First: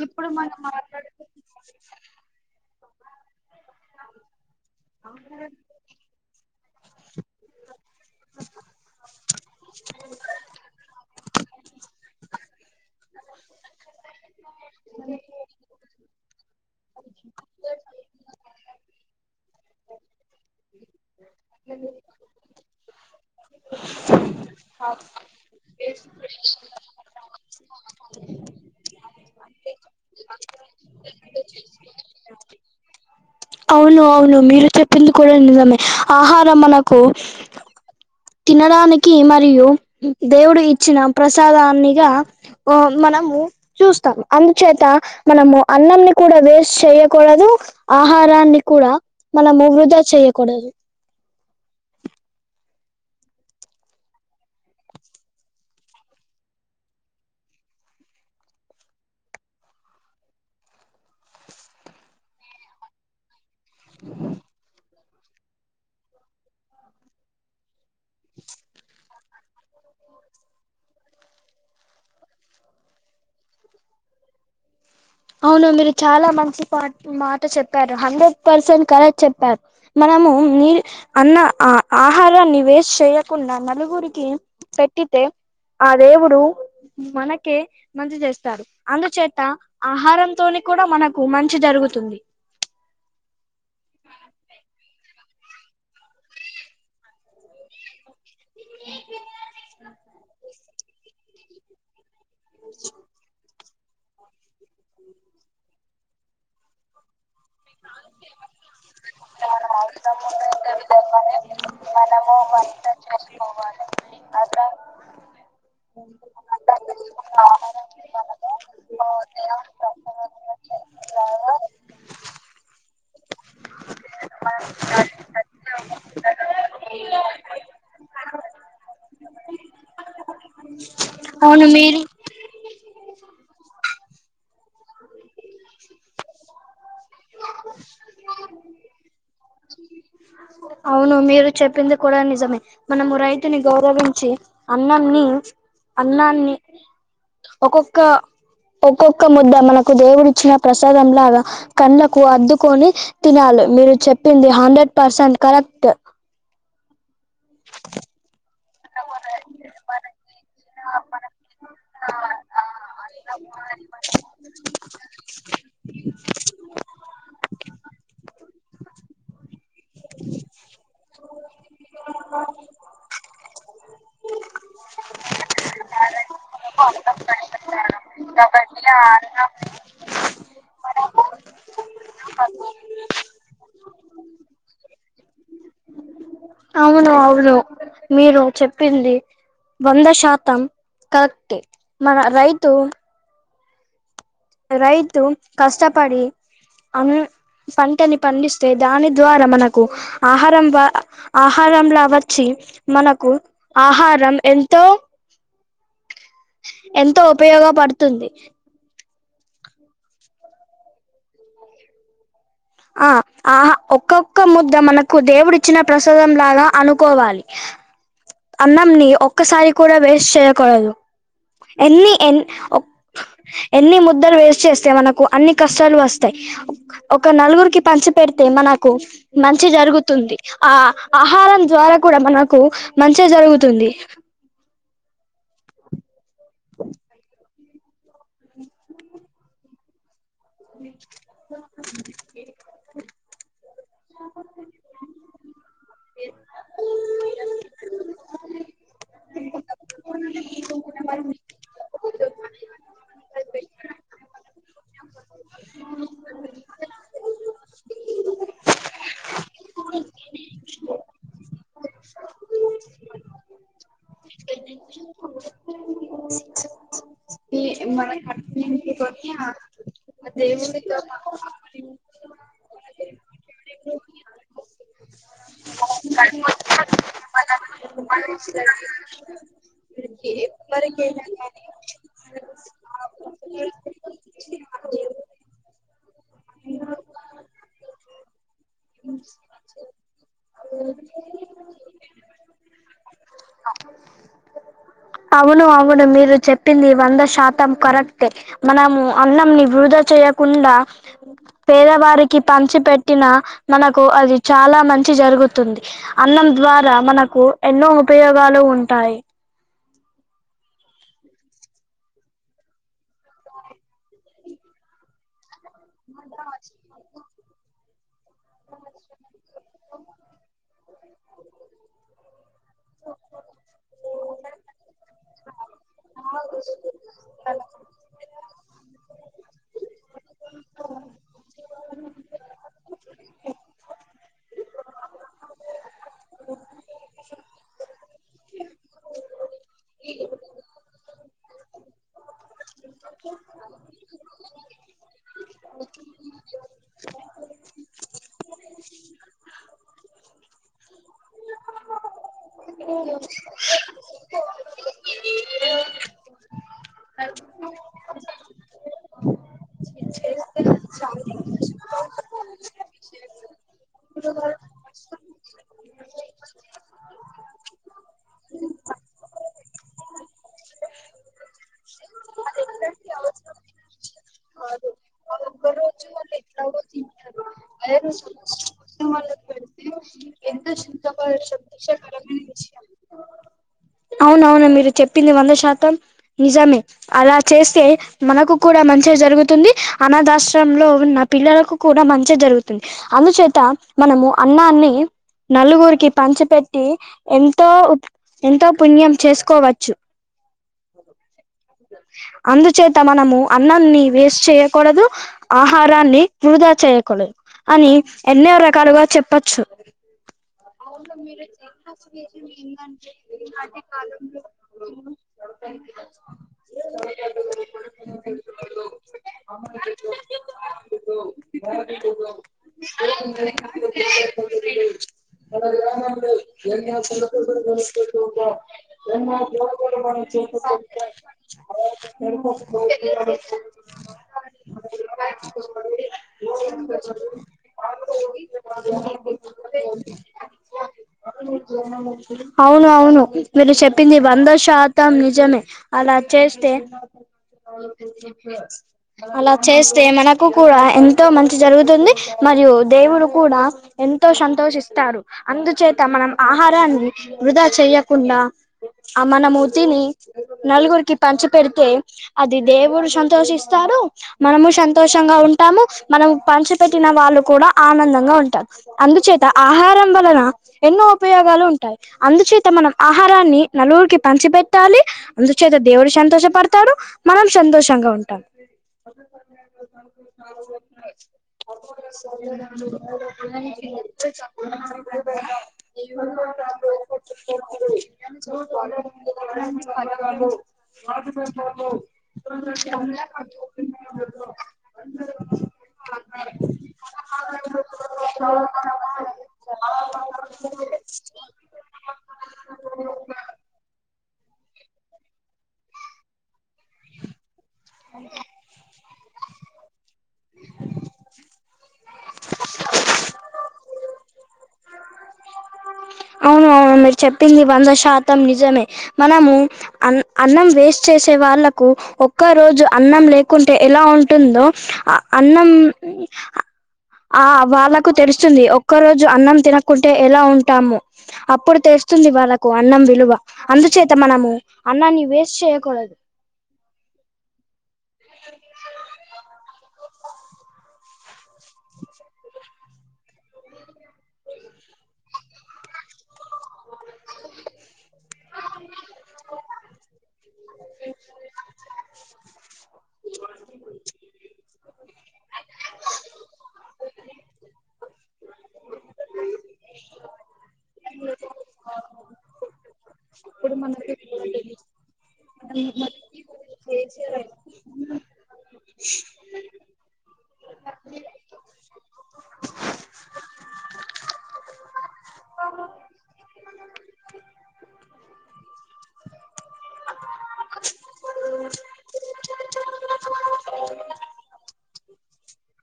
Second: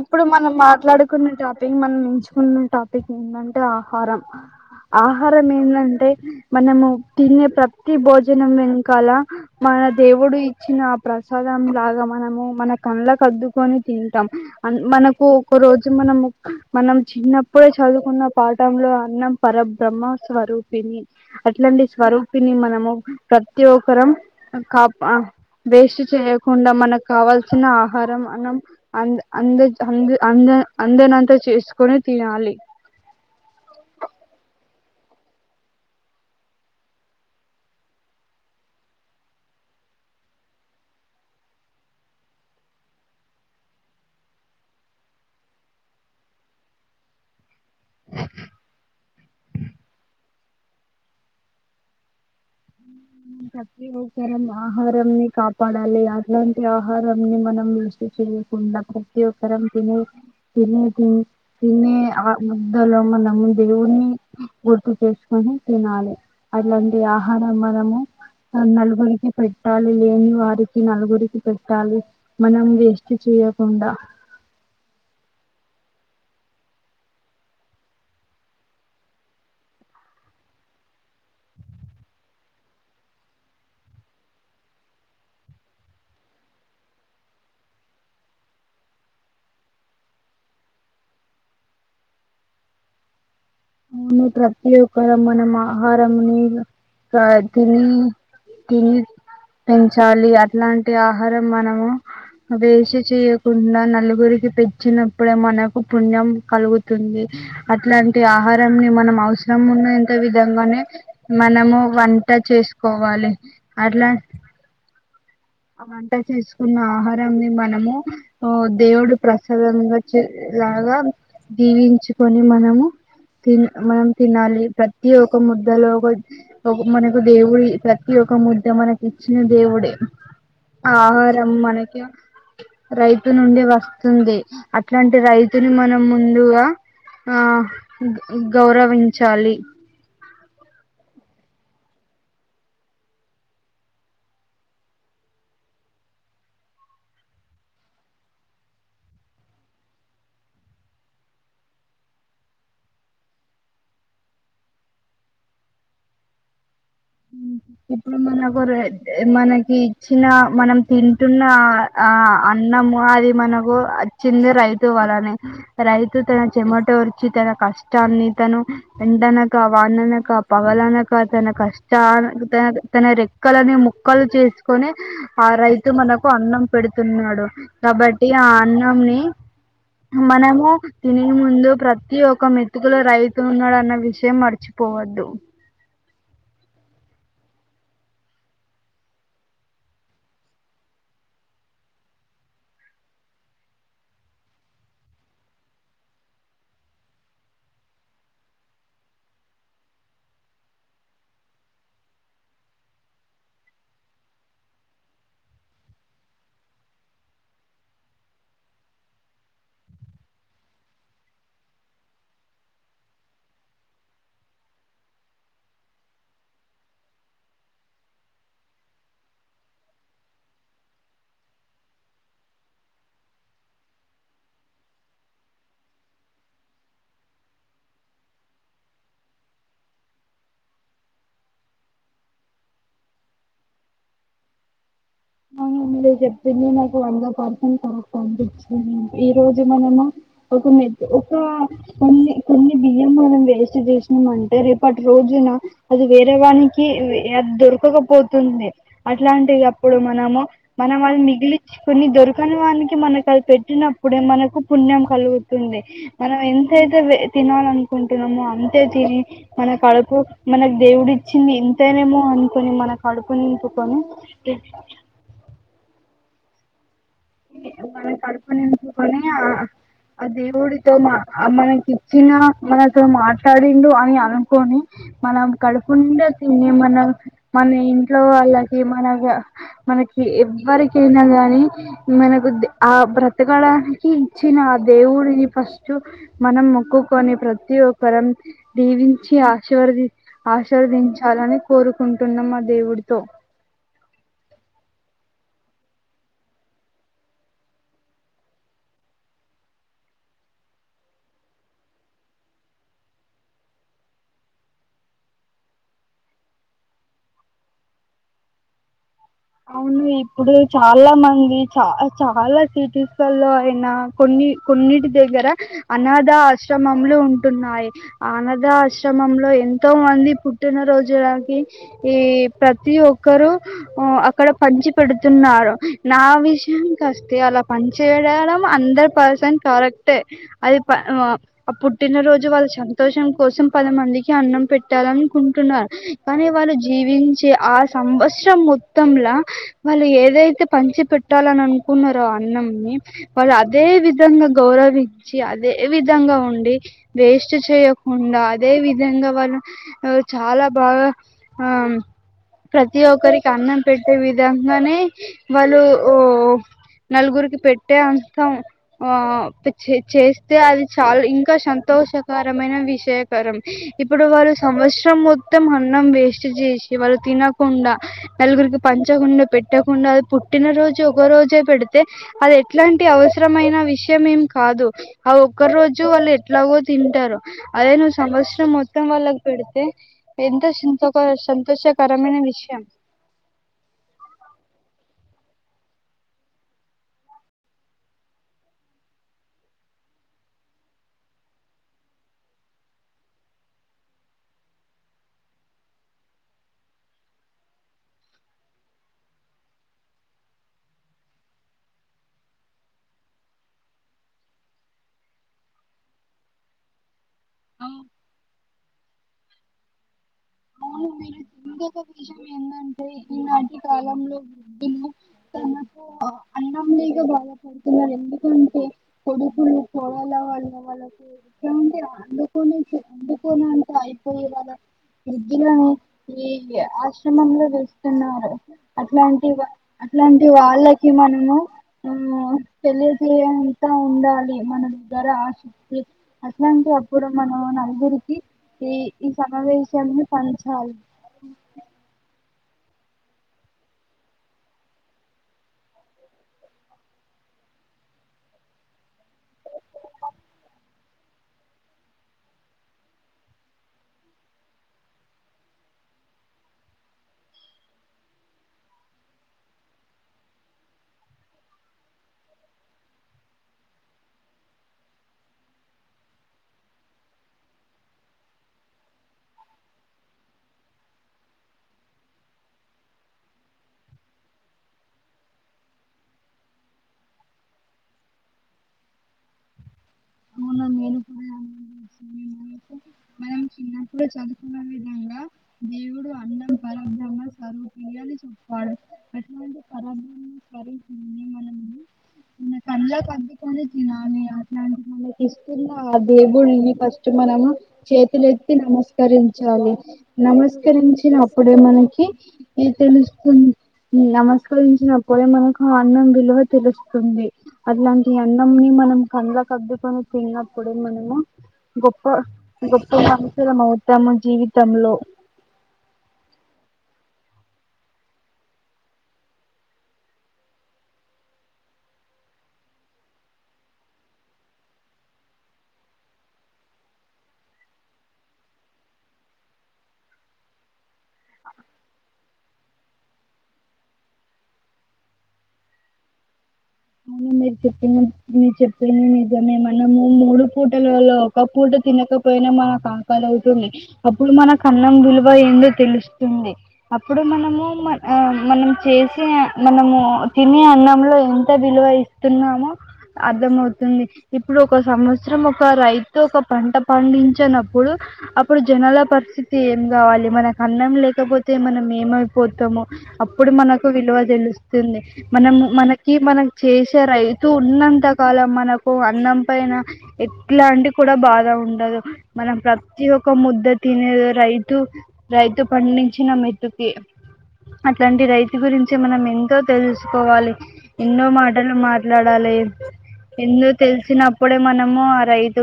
ఇప్పుడు మనం మాట్లాడుకున్న టాపిక్ మనం ఎంచుకున్న టాపిక్ ఏంటంటే ఆహారం. ఆహారం ఏంటంటే మనము తినే ప్రతి భోజనం వెనుకాల మన దేవుడు ఇచ్చిన ఆ ప్రసాదం లాగా మనము మన కళ్ళకద్దుకొని తింటం మనకు ఒక రోజు మనము మనం చిన్నప్పుడే చదువుకున్న పాఠంలో అన్నం పరబ్రహ్మ స్వరూపిణి అట్లాంటి స్వరూపిణి మనము ప్రతి ఒక్కరం కా వేస్ట్ చేయ్యకుండా మనకు కావాల్సిన ఆహారం అన్నం అంద అంద అ అంద అందనంత చేసుకొని తినాలి రు చెప్పింది కూడా నిజమే ఆహారం మనకు తినడానికి మరియు దేవుడు ఇచ్చిన ప్రసాదాన్నిగా ఆ మనము చూస్తాం అందుచేత మనము అన్నం ని కూడా వేస్ట్ చెయ్యకూడదు ఆహారాన్ని కూడా మనము వృధా చెయ్యకూడదు ప్రతి ఒక్కరం ఆహారం ని కాపాడాలి అట్లాంటి ఆహారం ని మనం [inaudible] చేయకుండా ప్రతి ఒక్కరం తినే తినే టి తినే ఆ ముద్దలో మనం దేవుని [inaudible] ప్పు చేసుకొని తినాలి అట్లాంటి ఆహారం మనము నలుగురికి పెట్టాలి లేని వారికి నలుగురికి పెట్టాలి మనం వేస్ట్ చేయకుండా అవును మీరు చాలా మంచి పాట్ మాట చెప్పారు హండ్రెడ్ పర్సెంట్ కరెక్ట్ చెప్పారు మనము మీ అన్న ఆ ఆహారాన్ని వేస్ట్ చెయ్యకుండా నలుగురికి పెట్టితే ఆ దేవుడు మనకే మంచి చేస్తారు అందుచేత ఆహారంతోని కూడా మనకు మంచి జరుగుతుంది [inaudible] ప్రతి ఒక్క మనం ఆహారం ని కా తిని తిని పెంచాలి అట్లాంటి ఆహారం మనము వేస్ట్ చెయ్య కుండా నలుగురికి పెచ్చినప్పుడే మనకు పుణ్యం కలుగుతుంది అట్లాంటి ఆహార్ నం పి మనం అవసరం ఉన్నంత విధంగానే మనము వంట చేసుకోవాలి అట్లా అ వంట చేసుకున్న ఆహారాన్ని మనము ఓద్ దేవుని ప్రసాదంగా లాగా జీవించుకొని మనము తిన్ మనం తినాలి ప్రతి ఒక ముద్దలో ఒక ఒక మనకు దేవుడు ప్రతి ఒక ముద్ద మనకి ఇచ్చిన దేవుడే ఆహారం అవును మీరు మనకి రైతు నుండి వస్తుంది అట్లాంటి రైతుని మనం ముందుగా ఆ గ్ గౌరవించాలి అవును మీరు చెప్పింది కూడా నిజమే మనము రైతుని గౌరవించి అన్నంన్ని అన్నాన్ని ఒక్కొక్క ఒక్కొక్క ముద్ద మనకు దేవుడి ఇచ్చిన ప్రసాదం లాగా కళ్లకు అద్దుకొని తినాలి మీరు చెప్పింది హండ్రెడ్ పర్సెంట్ కరెక్ట్ ఇప్పుడు మనకు మనకి ఇచ్చిన మనం తింటున్న ఆ అన్నము అది మనకు వచ్చింది రైతు వలనే రైతు తన చెమటొర్చి తన కష్టాన్ని తను వెంటన వాననక పగలనక తన కష్ చానా తనది రెక్కలని ముక్కలు చేసుకొని ఆ రైతు మనకు అన్నం పెడుతున్నాడు కాబట్టి ఆ అన్నం ని మనము తినిన్ ముందు ప్రతి ఒక మెతుకులో రైతు ఉన్నాడన్న విషయం మర్చిపోవద్దు అవును అవును మీరు చెప్పింది వంద శాతం కరెక్ట్ మన రైతు రైతు కష్టపడి అం పంటని పండిస్తే దాని ద్వారా మనకు ఆహారం ఆహారంలా వచ్చి మనకు ఆహారం ఎంతో ఎంతో ఉపయోగపడుతుంది ఆ ఆహ ఒక్కొక్క ముద్ద మనకు దేవుడు ఇచ్చిన ప్రసాదంలాగా అనుకోవాలి అన్నంని ఒక్కసారి కూడా వేస్ట్ చేయకూడదు ఎన్ని ఎన్ ఎన్ని ముద్దలు వేస్ట్ చేస్తే మనకు అన్ని కష్టాలు వస్తాయి ఒక నలుగురికి పంచి పెడితే మనకు మంచి జరుగుతుంది ఆ ఆహారం ద్వారా కూడా మనకు మంచిగా జరుగుతుంది అవును నిజం పిన్ని నాకు వందా కర్ కరెక్ట్ అనిపించింది ఈ రోజు మనము ఒక మెత్ ఒక కొన్ని కొన్ని బియ్యం మనం వేస్ట్ చేస్ అంటే రేపటి రోజున అది వేరే వానికి అది దొరకకపోతుంది అట్లాంటిది అప్పుడు మ నము మనం వాళ్ మిగిలిచ్చుకొని కొన్ని దొరకని వానికి మనకది పెట్టినప్పుడే మనకు పుణ్యం కలుగుతుంది మనం ఎంతైతే తినాల అనుకుంటున్నామో అంతే తిని మన కడుపు మనకు దేవుడు ఇచ్చింది ఎంతేనేమో అనుకుొని మన కడుపు నింపుకొని మన కడుపు నింపుకొని ఆ ఆ దేవుడితో మా అమ్మనకి చ్చిన మనతో మాట్లాడిండు అని అనుకొని మనం కకడుపునిండా తిని మన మన ఇన్ ఇంట్లో వాళ్ళకి మనక మనకి ఎవ్వరికైనా గాని మనకు ఆ బ్రతకడానికి ఇచ్చిన ఆ దేవుడిని ఫస్ట్ మనం మొక్కుకొని ప్రతి ఒక్కరం దీవించి ఆశీర్వది ఆశీర్వదించాలని కోరుకుంటున్నాం ఆ దేవుడితో అవును అవును మీరు చెప్పింది వంద శాతం కరెక్టే మనము అన్నం ని వృధా చేయకుండా పేదవారికి పంచి పెట్టినా మనకు అది చాలా మంచి జరుగుతుంది అన్నం ద్వారా మనకు ఎన్నో ఉపయోగాలు ఉంటాయి అవును ఇప్పుడు చాలా మంది చా చాలా సిటీస్లలో అయిన కొన్ని కొన్నిటి దగ్గర అనాథ ఆశ్రమంమ్లు ఉన్ వున్నాయి ఆనథ ఆశ్రమంలో ఎంతో మంది పుట్టిన రోజులకి ఈ ప్రతి ఒక్కరుూ ఉ అ చి పెడుతున్నారు నా విషయానికొస్తే అలా పన్చేయడడం అందర్ పర్సన్ కరెక్ట్ ఏ అది పా ఆ పుట్టినరోజు వాళ్ళ సంతోషం కోసం పది మందికి అన్నం పెట్టాలనుకుంటున్నారు కానీ వాళ్ జీవించే ఆ సంవత్సరం మో మొత్తలా వాళ్ళు ఏదైతే పంచి పెట్టాలని అనుకున్నారో అన్నంన్ని వాళ్ళు అదే విధంగా గౌరవించి అదే విధంగా ఉండి వేస్ట్ చేయకుండా అదే విధంగా వాళ్ళు చాలా బాగా ఆ ప్రతి ఒక్కరికి అన్నం పెట్టే విధంగానే వాళ్ళు నలుగురికి పెట్టే అంతం ఆ చేసి అయితే అది చాలు ఇంకా సంతోషకర ఏమయినా విషయకరం ఇప్పుడు వాళ్ళు సంవత్సరం మొత్తం అన్నం వేస్ట్ చేసి వాళ్ళు తినకుండా నలుగురికి పంచకుండా పెట్టకుండా అ పుట్టిన రోజు ఒక రోజే పెడితే అది ఎట్లాంటి అవసరమైన విషయం ఏం కాదు ఆ ఒక్క రోజు వాళ్ళు ఎట్లాగో తింటారు అదే నువ్వు సంవత్సరం మొత్తం వాళ్ళకి పెడితే ఎంత సం ఒక సంతోషకరమైన విషయం అవునవును మీరు చెప్పింది వంద శాతం నిజమే అలా చేస్తే మనకు కూడా మంచిగా జరుగుతుంది అనాదాష్ట్రంలో ఉన్న పిల్లలకు కూడా మంచిగా జరుగుతుంది అందుచేత మనము అన్నాన్ని నలుగురికి పంచపెట్టి ఎంతో ఎంతో పుణ్యం చేసుకోవచ్చు అందుచేత మనము అన్నన్ని వేస్ట్ చేయకూడదు ఆహారాన్ని వృధా చేయకూడదు అని ఎన్నవరె కరుగా చెప్పచ్చు అవును నేను చిన్న ఒక విషయం ఏంటంటే ఈనాటి కాలంలో వృద్ధులు తనకు అన్నం లేక బాధపడుతున్నారు ఎందుకంటే కొడుకులు కోడల వాళ్ల వాళ్ళకు ఎంటే అడుకని అందుకోని అంతా అయిపోయే కదా ఇని ఈ ఆశ్రమంలో వస్తున్నారు అట్లాంటి అట్లాంటి వాళ్ళకి మనము ఆ తెలియజేయంతా ఉండాలి మన దగ్గర ఆసక్తి అట్లాంటి అప్పుడు మనం నలుగురికి ఈ ఈ సమావేశంలో పంచాలు అవును అవును మీరు చెప్పింది వంద శాతం నిజమే అలా చేస్తే అలా చేస్తే మనకు కూడా ఎంతో మంచి జరుగుతుంది మరియు దేవుడు కూడా ఎంతో సంతోషిస్తారు అందుచేత మనం ఆహారాన్ని వృధా చెయ్యకుండా మనము తిని నలుగురికి పంచి పెడితే అది దేవుడు సంతోషిస్తారు మనము సంతోషంగా ఉంటాము మనం పంచపెట్టిన వాళ్ళు కూడా ఆనందంగా ఉంటారు అందుచేత ఆహారం వలన ఎన్నో ఉపయోగాలు ఉంటాయి అందుచేత మనం ఆహారాన్ని నలుగురికి పంచి పెట్టాలి అందుచేత దేవుడు సంతోషపడతారు మనం సంతోషంగా ఉంటాం [unintelligible] [unintelligible] దేవుడు అన్నం బలవింగా సరపయలు చే ప్పాడు అలా [unintelligible] కంలా కద్దుకొని తినాలి అట్లాంటి మనకి ఇస్తున్న ఆ దేబుల్ని ఫస్ట్ మనము చేతులు ఎత్తి నమస్కరించి అండి నమస్కరించిన అప్పుడే మనకి తెలుస్తుంది నమస్ అనుభవించినపుడే మనకు అన్నం విలువ తే తెలుస్తుంది అట్లాంటి అన్నంని మనం కండ్ల కద్దుకొని తిన్నప్పుడే మనము గొప్ప గొప్ప వసూలం అవుతాము జీవితంలో పింది వంద శాతం నిజమే మనము అ అన్నం వేస్ట్ చేసే వాళ్ళలకు ఒక్క రోజు అన్నం లేకుంటే ఎలా ఉంటుందో అన్నం ఆ వాళ్ళకు తెరుస్తుంది ఒక్క రోజు అన్నం తినకుంటే ఎలా ఉంటాము అప్పుడు తెరుస్తుంది వాళ్ళకు అన్నం విలువ అందుచేత మనము అన్నాన్ని వేస్ట్ చేయకూడదు మీరు చెప్పిన మీరు చెప్పిన నిజమే అన్నము మూడు పూటలలో ఒక పూట తినకపోయినా మనకు ఆకలి అవుతుంది అప్పుడు మనకు అన్నం విలువ ఏందో తెలుస్తుంది అప్పుడు మనము మ ఆ మనం చేసే మనము తినే అన్నంలో ఎంత విలువ ఇ తున్నాముో అర్థం అవుతుంది ఇప్పుడు ఒక సంవత్సరం ఒక రైతు ఒక పంట పండించినప్పుడు అప్పుడు జనాల పరిస్థితి ఏం కావాలి మనకు అన్నం లేకపోతే మనం ఏమైపోతాము అప్పుడు మనకు విలువ తెలుస్తుంది మనం మనకి మనం చేస్ రైతు ఉన్నంతకాలం మనకు అన్నం పైన ఎట్లాంటి కూడా బాధ ఉండదు మనం ప్రతి ఒక్క ముద్ద తినేదు రైతు రైతు పండించిన మెతుకి అట్లాంటి రైతు గురించి మనం ఎంతో తెలుసుకోవాలి ఎన్నో మాట మాటలు మాట్లాడాలి ఎందు తెలిసినప్పుడే మనము ఆ రైతు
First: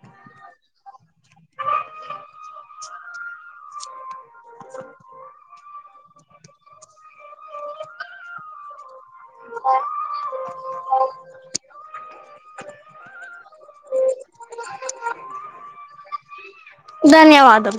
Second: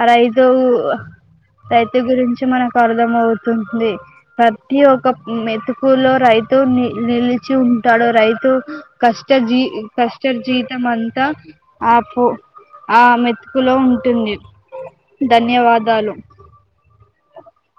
ఆ రైతు రైతు గురించి మనకు అర్థం అవుతుంది ప్రతి ఒక మెతుకులో రైతు నిలిచి ఉంటాడు రైతు కష్ట జీ కస్టర్ జీతం అంతా ఆ పో ఆ మెతుకులో ఉంటుంది ధన్యవాదాలు ధన్యవాదము